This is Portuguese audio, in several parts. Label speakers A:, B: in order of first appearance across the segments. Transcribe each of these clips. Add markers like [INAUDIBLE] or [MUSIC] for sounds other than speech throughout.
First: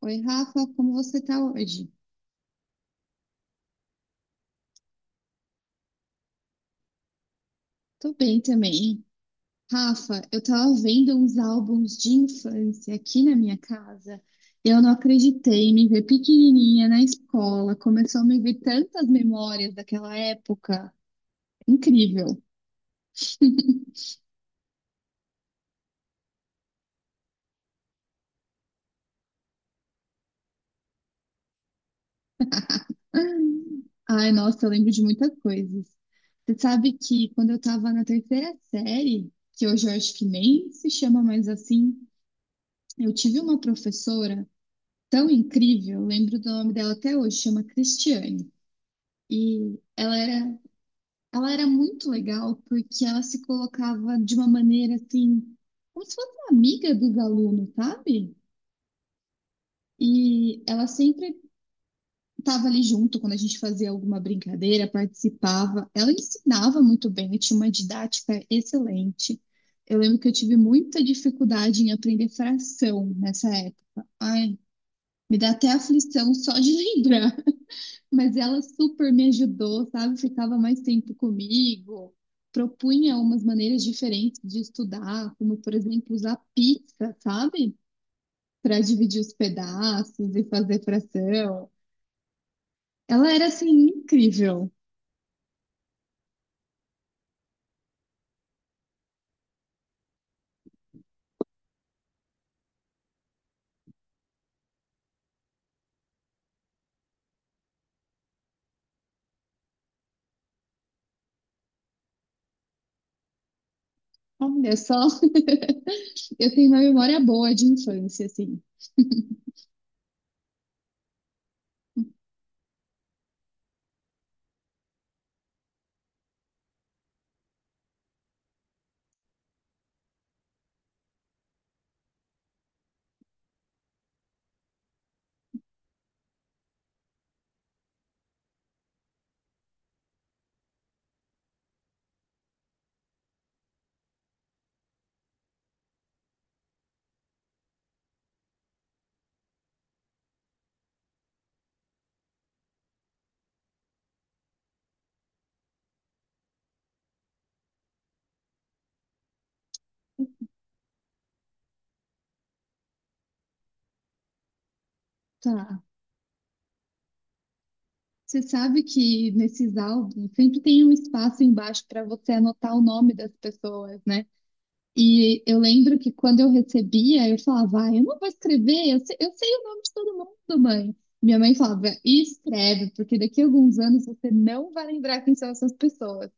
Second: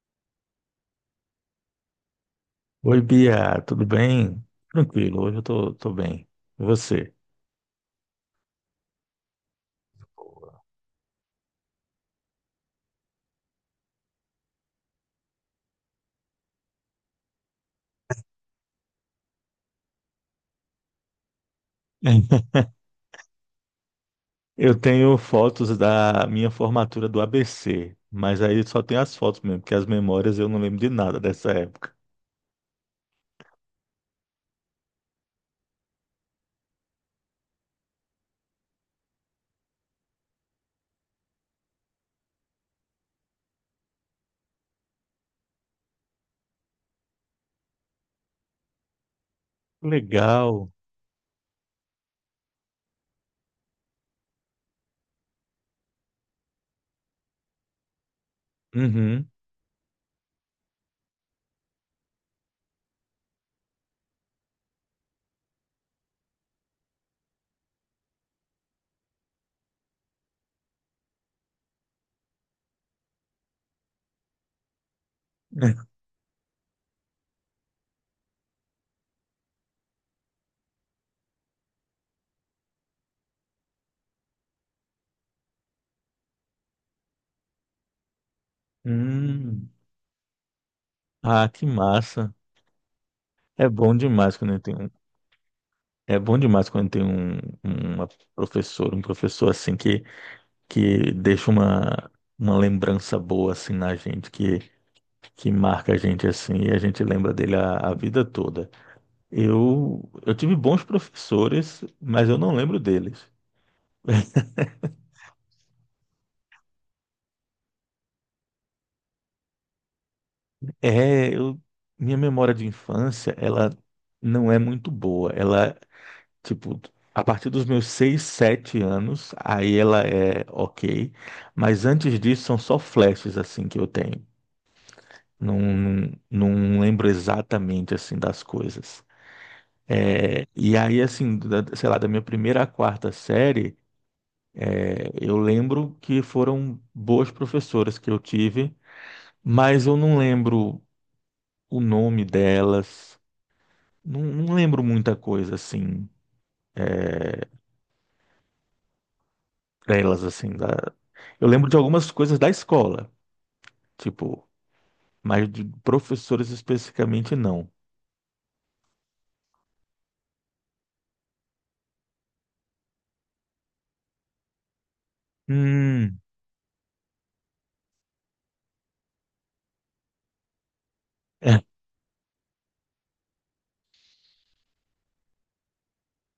A: Oi, Rafa, como você tá hoje?
B: Oi, Bia, tudo bem? Tranquilo, hoje eu tô bem. E você?
A: Tô bem também. Rafa, eu
B: Boa.
A: tava vendo uns álbuns de infância aqui na minha casa e eu não acreditei, me ver pequenininha na escola, começou a me vir tantas memórias daquela época. Incrível.
B: [LAUGHS] Eu tenho fotos da minha formatura do ABC, mas aí só tem as fotos mesmo, porque as memórias eu não lembro de nada dessa época.
A: Ai, nossa, eu lembro de muitas coisas. Você sabe que quando eu estava na terceira série, que hoje eu acho que nem se chama mais assim, eu tive uma professora tão incrível, eu lembro do nome dela até hoje, chama Cristiane. E ela era,
B: Legal.
A: ela era muito legal porque ela se colocava de uma maneira assim, como se fosse uma amiga dos alunos, sabe?
B: Uhum.
A: E ela sempre estava ali junto quando a gente fazia alguma brincadeira, participava. Ela ensinava muito bem, tinha uma didática excelente. Eu lembro que eu tive muita dificuldade em aprender fração nessa época. Ai, me dá até
B: [LAUGHS]
A: aflição só de [LAUGHS] lembrar. Mas ela super me ajudou, sabe? Ficava mais tempo comigo, propunha umas maneiras diferentes de estudar, como, por exemplo, usar pizza, sabe? Para dividir os
B: Hum.
A: pedaços e fazer
B: Ah, que
A: fração.
B: massa.
A: Ela era assim
B: É bom demais quando
A: incrível.
B: tem um, é bom demais quando tem um, uma professora, um professor assim que deixa uma lembrança boa assim na gente, que marca a gente assim e a gente lembra dele a vida toda. Eu tive bons professores, mas eu não lembro deles. [LAUGHS]
A: Olha só, [LAUGHS] eu tenho uma memória boa de infância, assim.
B: É, eu, minha memória de infância, ela não é muito boa. Ela, tipo, a partir dos meus 6 7 anos, aí ela é ok, mas antes disso são só flashes assim que eu tenho. Não lembro exatamente assim das coisas. É, e aí, assim, sei lá, da minha primeira à quarta série. Eu lembro que foram boas professoras que eu tive, mas eu não lembro o nome delas, não lembro muita coisa assim, é, delas assim, da... Eu lembro de algumas coisas da escola, tipo, mas de
A: Tá.
B: professores especificamente não.
A: Você sabe que nesses álbuns sempre tem um espaço embaixo para você anotar o nome das pessoas, né? E eu lembro que
B: Hum,
A: quando eu recebia, eu falava, ah, eu não vou escrever, eu sei o nome de todo mundo, mãe. Minha mãe
B: é,
A: falava, escreve, porque daqui a alguns anos você não vai lembrar quem são essas pessoas.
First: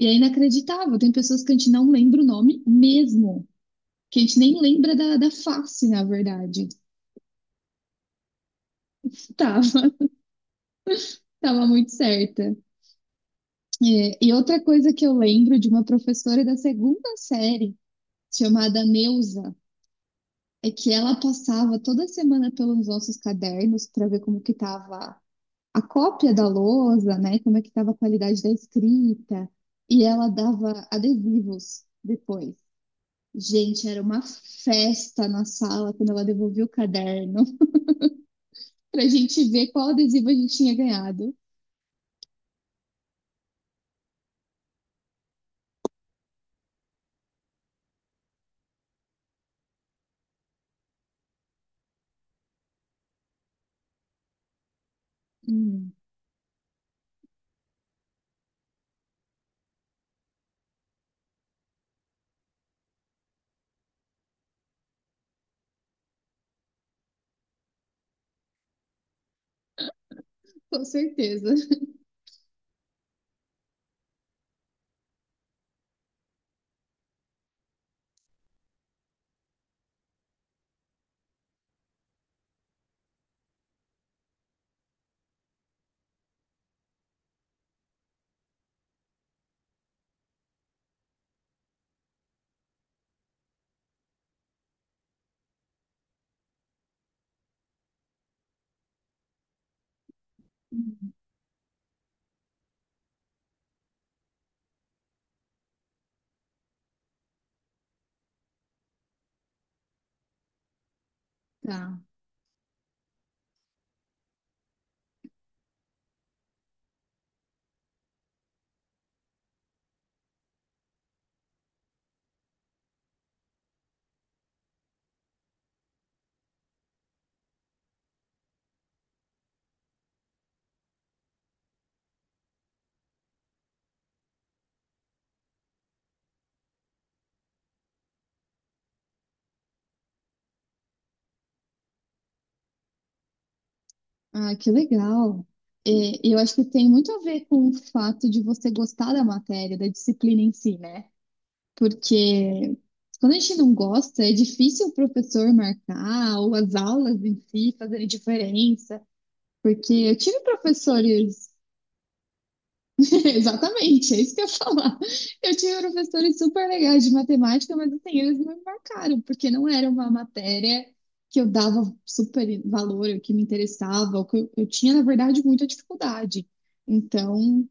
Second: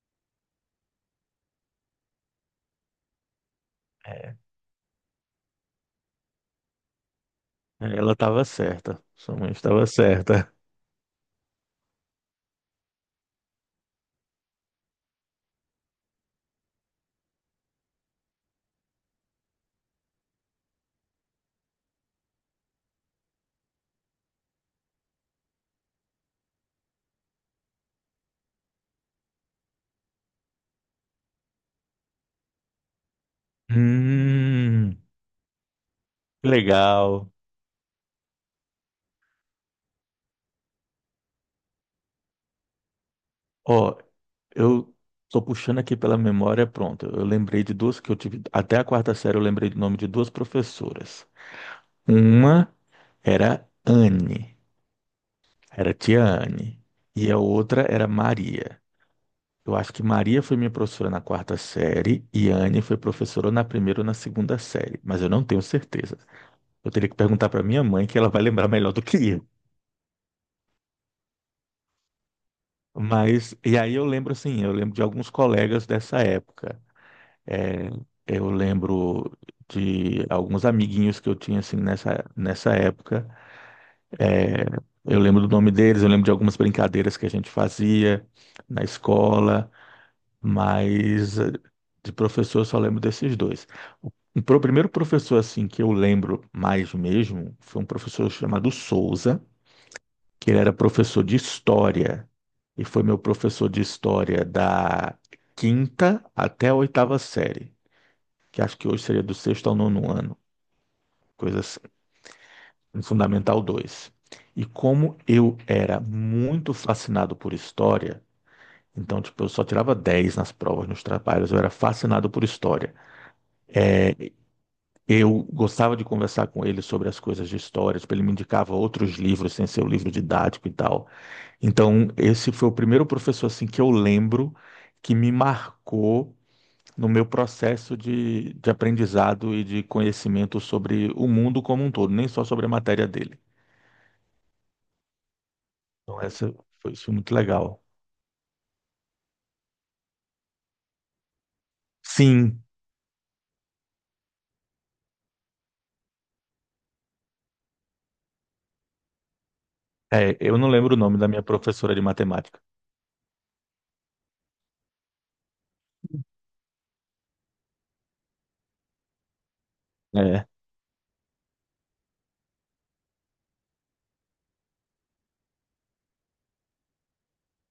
A: E é inacreditável, tem pessoas que a gente não lembra o nome mesmo, que a
B: é,
A: gente nem lembra da face, na verdade.
B: ela estava certa, sua mãe
A: Tava,
B: estava
A: [LAUGHS]
B: certa.
A: tava muito certa. É, e outra coisa que eu lembro de uma professora da segunda série, chamada Neuza, é que ela passava toda semana pelos nossos cadernos para ver como que estava a cópia da lousa, né? Como é que estava a qualidade da escrita. E ela dava adesivos depois. Gente, era uma
B: Hum,
A: festa na sala quando ela devolvia o
B: legal.
A: caderno [LAUGHS] para a gente ver qual adesivo a gente tinha ganhado.
B: Ó, eu tô puxando aqui pela memória, pronto. Eu lembrei de duas que eu tive. Até a quarta série eu lembrei do nome de duas professoras. Uma era Anne,
A: Hum,
B: era tia Anne. E a outra era Maria. Eu acho que Maria foi minha professora na quarta série e Anne foi professora na primeira ou na segunda série, mas eu não tenho certeza. Eu teria que perguntar para minha mãe, que ela vai lembrar melhor do que eu.
A: com certeza. [LAUGHS]
B: Mas, e aí eu lembro assim, eu lembro de alguns colegas dessa época. É, eu lembro de alguns amiguinhos que eu tinha assim nessa época. É, eu lembro do nome deles, eu lembro de algumas brincadeiras que a gente fazia na escola, mas de professor eu só lembro desses dois. O primeiro professor assim que eu lembro mais mesmo foi um professor chamado Souza, que ele era
A: Hum.
B: professor de história e foi meu professor de história da quinta até a oitava série, que acho que hoje seria do sexto ao nono ano, coisa assim,
A: Tá.
B: no Fundamental dois. E como eu era muito fascinado por história, então, tipo, eu só tirava 10 nas provas, nos trabalhos, eu era fascinado por história. Eu gostava de conversar com ele sobre as coisas de história, tipo, ele me indicava outros livros, sem ser o livro didático e tal. Então, esse foi o primeiro professor, assim, que eu lembro que me marcou no meu processo de aprendizado e de conhecimento sobre o mundo como um todo, nem só sobre a matéria dele.
A: Ah, que legal. É,
B: Então,
A: eu acho que tem
B: isso
A: muito
B: foi
A: a
B: muito
A: ver com o
B: legal.
A: fato de você gostar da matéria, da disciplina em si, né?
B: Sim,
A: Porque quando a gente não gosta, é difícil o professor marcar ou as aulas em si fazerem diferença. Porque eu
B: é,
A: tive
B: eu não lembro o nome da minha
A: professores,
B: professora de matemática.
A: [LAUGHS] exatamente, é isso que eu ia falar. Eu tive professores super legais de matemática, mas assim, eles não me marcaram, porque não era uma
B: É.
A: matéria que eu dava super valor, ou que me interessava, ou que eu tinha, na verdade, muita dificuldade. Então,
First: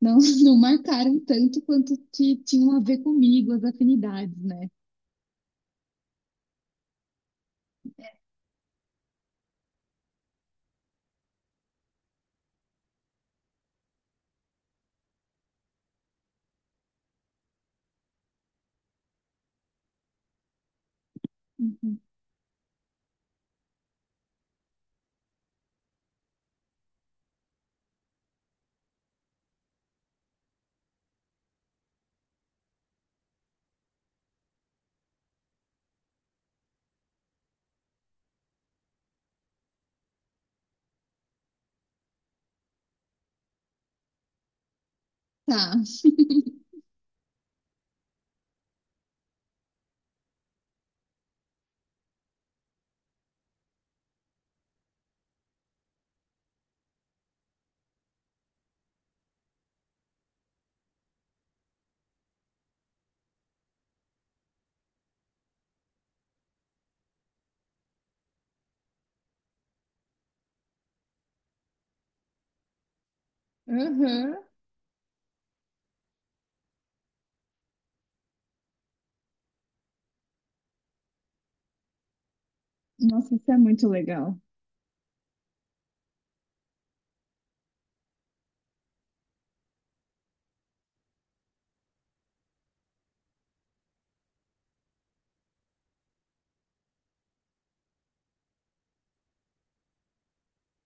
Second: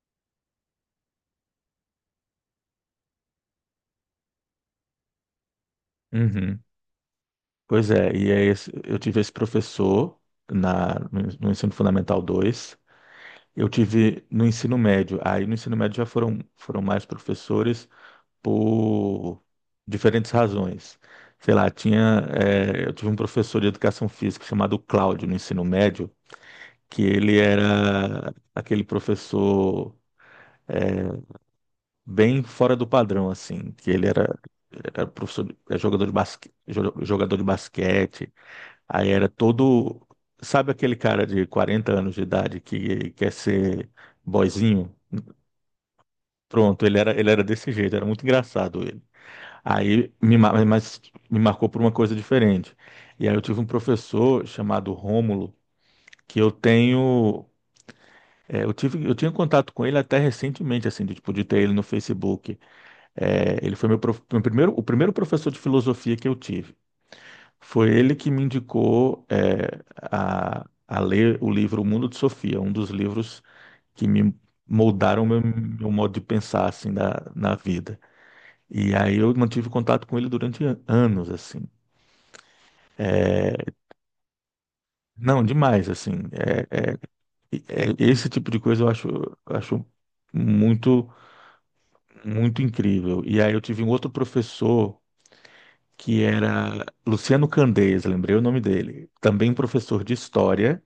A: não, [LAUGHS] não marcaram tanto quanto que tinham a ver comigo, as afinidades, né?
B: Uhum. Pois é, e é eu tive esse professor na, no no Ensino Fundamental 2. Eu tive no ensino médio. Aí no ensino médio já foram mais professores por diferentes razões. Sei lá,
A: Uhum.
B: tinha, eu tive um professor de educação física chamado Cláudio no ensino médio, que ele era aquele professor bem fora do padrão, assim, que era professor, era jogador de basque, jogador de basquete, aí era todo, sabe aquele cara de 40 anos de idade que quer ser boyzinho?
A: Tá.
B: Pronto, ele era desse jeito, era muito engraçado ele. Mas me marcou por uma coisa diferente. E aí eu tive um professor chamado Rômulo, que eu tenho. É, eu tinha contato com ele até recentemente, assim, de, tipo, de ter ele no Facebook. É, ele foi meu, prof- meu primeiro, o primeiro professor de filosofia que eu tive. Foi ele que me indicou, é, a ler o livro O Mundo de Sofia, um dos livros que me
A: Uhum.
B: moldaram meu modo de pensar, assim, na vida. E aí eu mantive contato com ele durante anos, assim.
A: Nossa, isso é muito legal.
B: Não, demais, assim. Esse tipo de coisa eu acho muito, muito incrível. E aí eu tive um outro professor que era Luciano Candeias, lembrei o nome dele. Também professor de história,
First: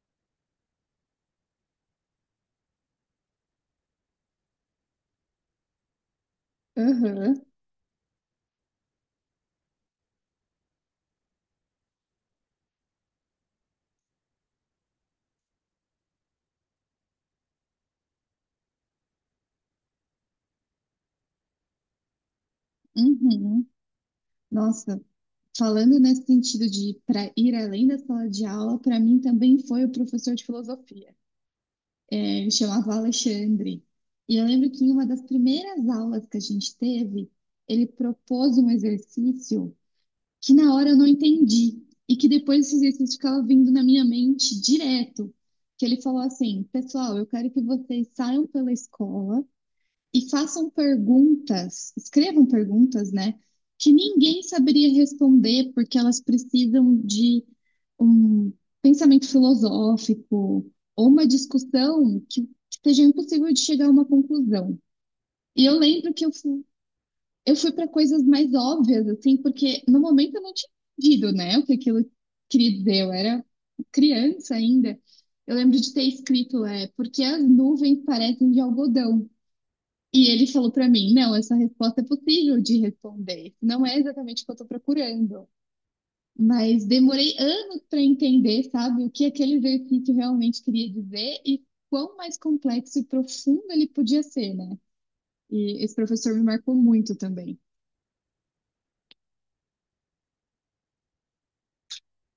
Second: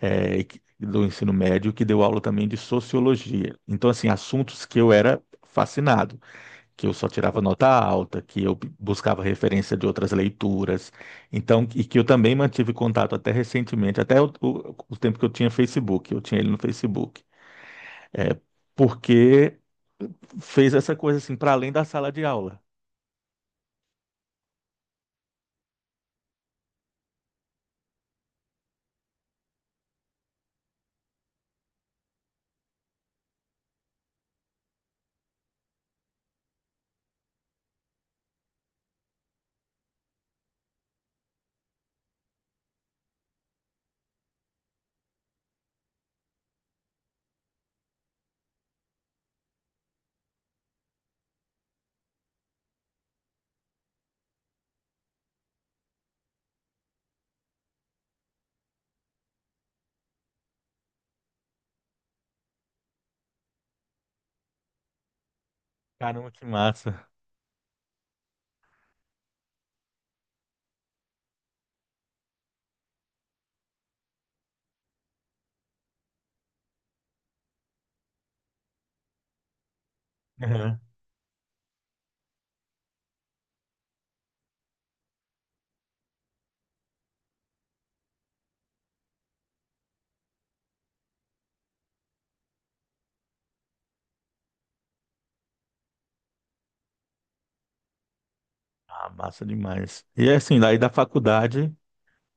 B: é, do ensino médio, que deu aula também de sociologia. Então, assim, assuntos que eu era fascinado, que eu só tirava
A: Uhum.
B: nota alta, que eu buscava referência de outras leituras, então, e que eu também mantive contato até recentemente, até o tempo que eu tinha Facebook, eu tinha ele no Facebook, é, porque fez essa coisa assim para além da sala de aula.
A: Uhum. Nossa, falando nesse sentido de para ir além da sala de aula, para mim também foi o professor de filosofia. É, ele chamava Alexandre. E eu lembro que em uma das primeiras aulas que a gente teve, ele propôs um exercício que na hora eu não entendi e que depois esse exercício ficava vindo na minha mente direto. Que ele falou assim: Pessoal, eu quero que vocês saiam pela escola e façam perguntas, escrevam perguntas, né? Que ninguém saberia responder, porque elas precisam de um pensamento filosófico ou uma discussão que seja impossível de chegar a uma conclusão. E eu lembro que
B: Caramba,
A: eu
B: que
A: fui,
B: massa!
A: eu fui para coisas mais óbvias, assim, porque no momento eu não tinha entendido, né, o que aquilo queria dizer, eu era criança ainda. Eu lembro de ter escrito, é, porque as nuvens parecem de algodão. E ele falou
B: Uhum.
A: para
B: [LAUGHS]
A: mim: não, essa resposta é possível de responder. Não é exatamente o que eu estou procurando. Mas demorei anos para entender, sabe, o que aquele exercício realmente queria dizer e quão mais complexo e profundo ele podia ser, né? E esse professor me marcou muito também.
B: Ah, massa demais. E assim, daí da faculdade.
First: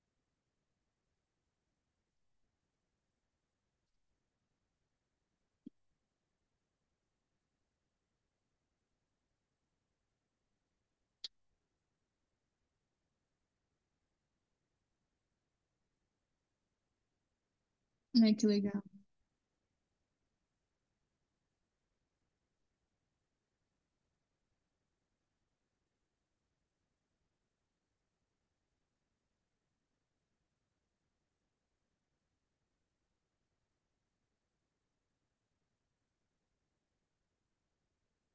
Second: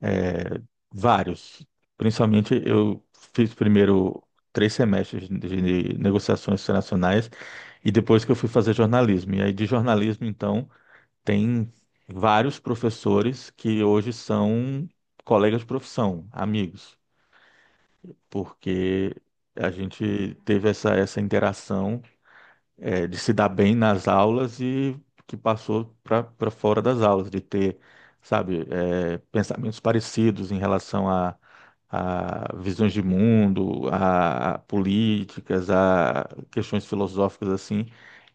B: É, vários. Principalmente eu fiz primeiro 3 semestres de negociações internacionais e depois que eu fui fazer jornalismo. E aí de jornalismo, então, tem vários professores que hoje são colegas de profissão, amigos,
A: Ai, que legal.
B: porque a gente teve essa interação, é, de se dar bem nas aulas e que passou para fora das aulas, de ter, sabe, é, pensamentos parecidos em relação a visões de mundo, a políticas, a questões filosóficas assim,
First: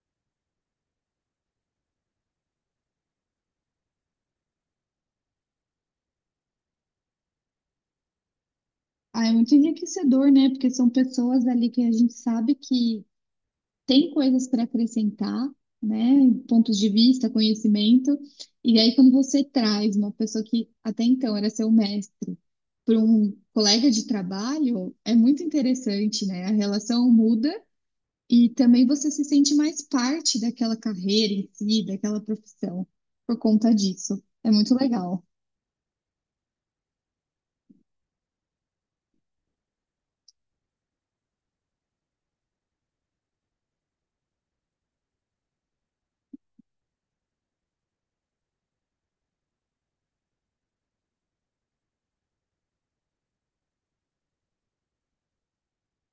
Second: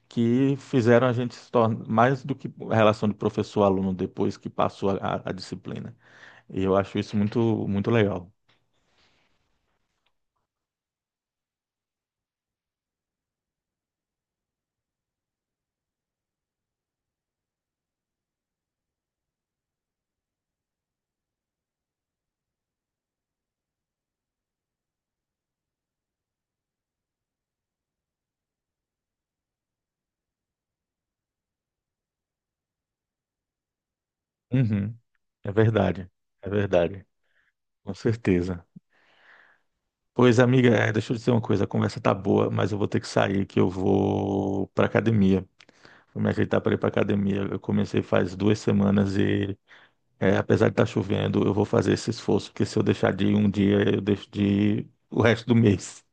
B: que fizeram a gente se tornar mais do que a relação de professor-aluno depois que passou a disciplina. E eu acho isso muito, muito legal.
A: Ah, é muito enriquecedor, né? Porque são pessoas ali que a gente sabe que tem coisas para acrescentar, né? Pontos de vista, conhecimento. E aí, quando você traz uma pessoa que até então era seu mestre para um colega de trabalho, é muito interessante, né? A relação muda e também você se sente mais parte daquela carreira em si, daquela profissão, por conta disso. É muito
B: Uhum,
A: legal.
B: é verdade, é verdade, com certeza. Pois, amiga, é, deixa eu dizer uma coisa, a conversa tá boa, mas eu vou ter que sair, que eu vou pra academia. Vou me ajeitar para ir pra academia. Eu comecei faz 2 semanas e, é, apesar de estar chovendo, eu vou fazer esse esforço, porque se eu deixar de ir um dia, eu deixo de ir o resto do mês.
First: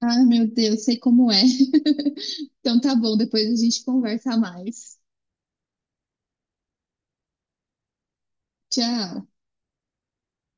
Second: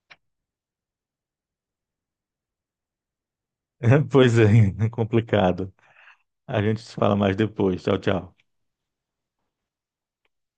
A: Ah, meu Deus, sei como é. [LAUGHS] Então tá bom, depois a gente
B: [LAUGHS]
A: conversa
B: Pois é, [LAUGHS]
A: mais.
B: complicado. A gente se fala mais depois. Tchau, tchau.
A: Tchau.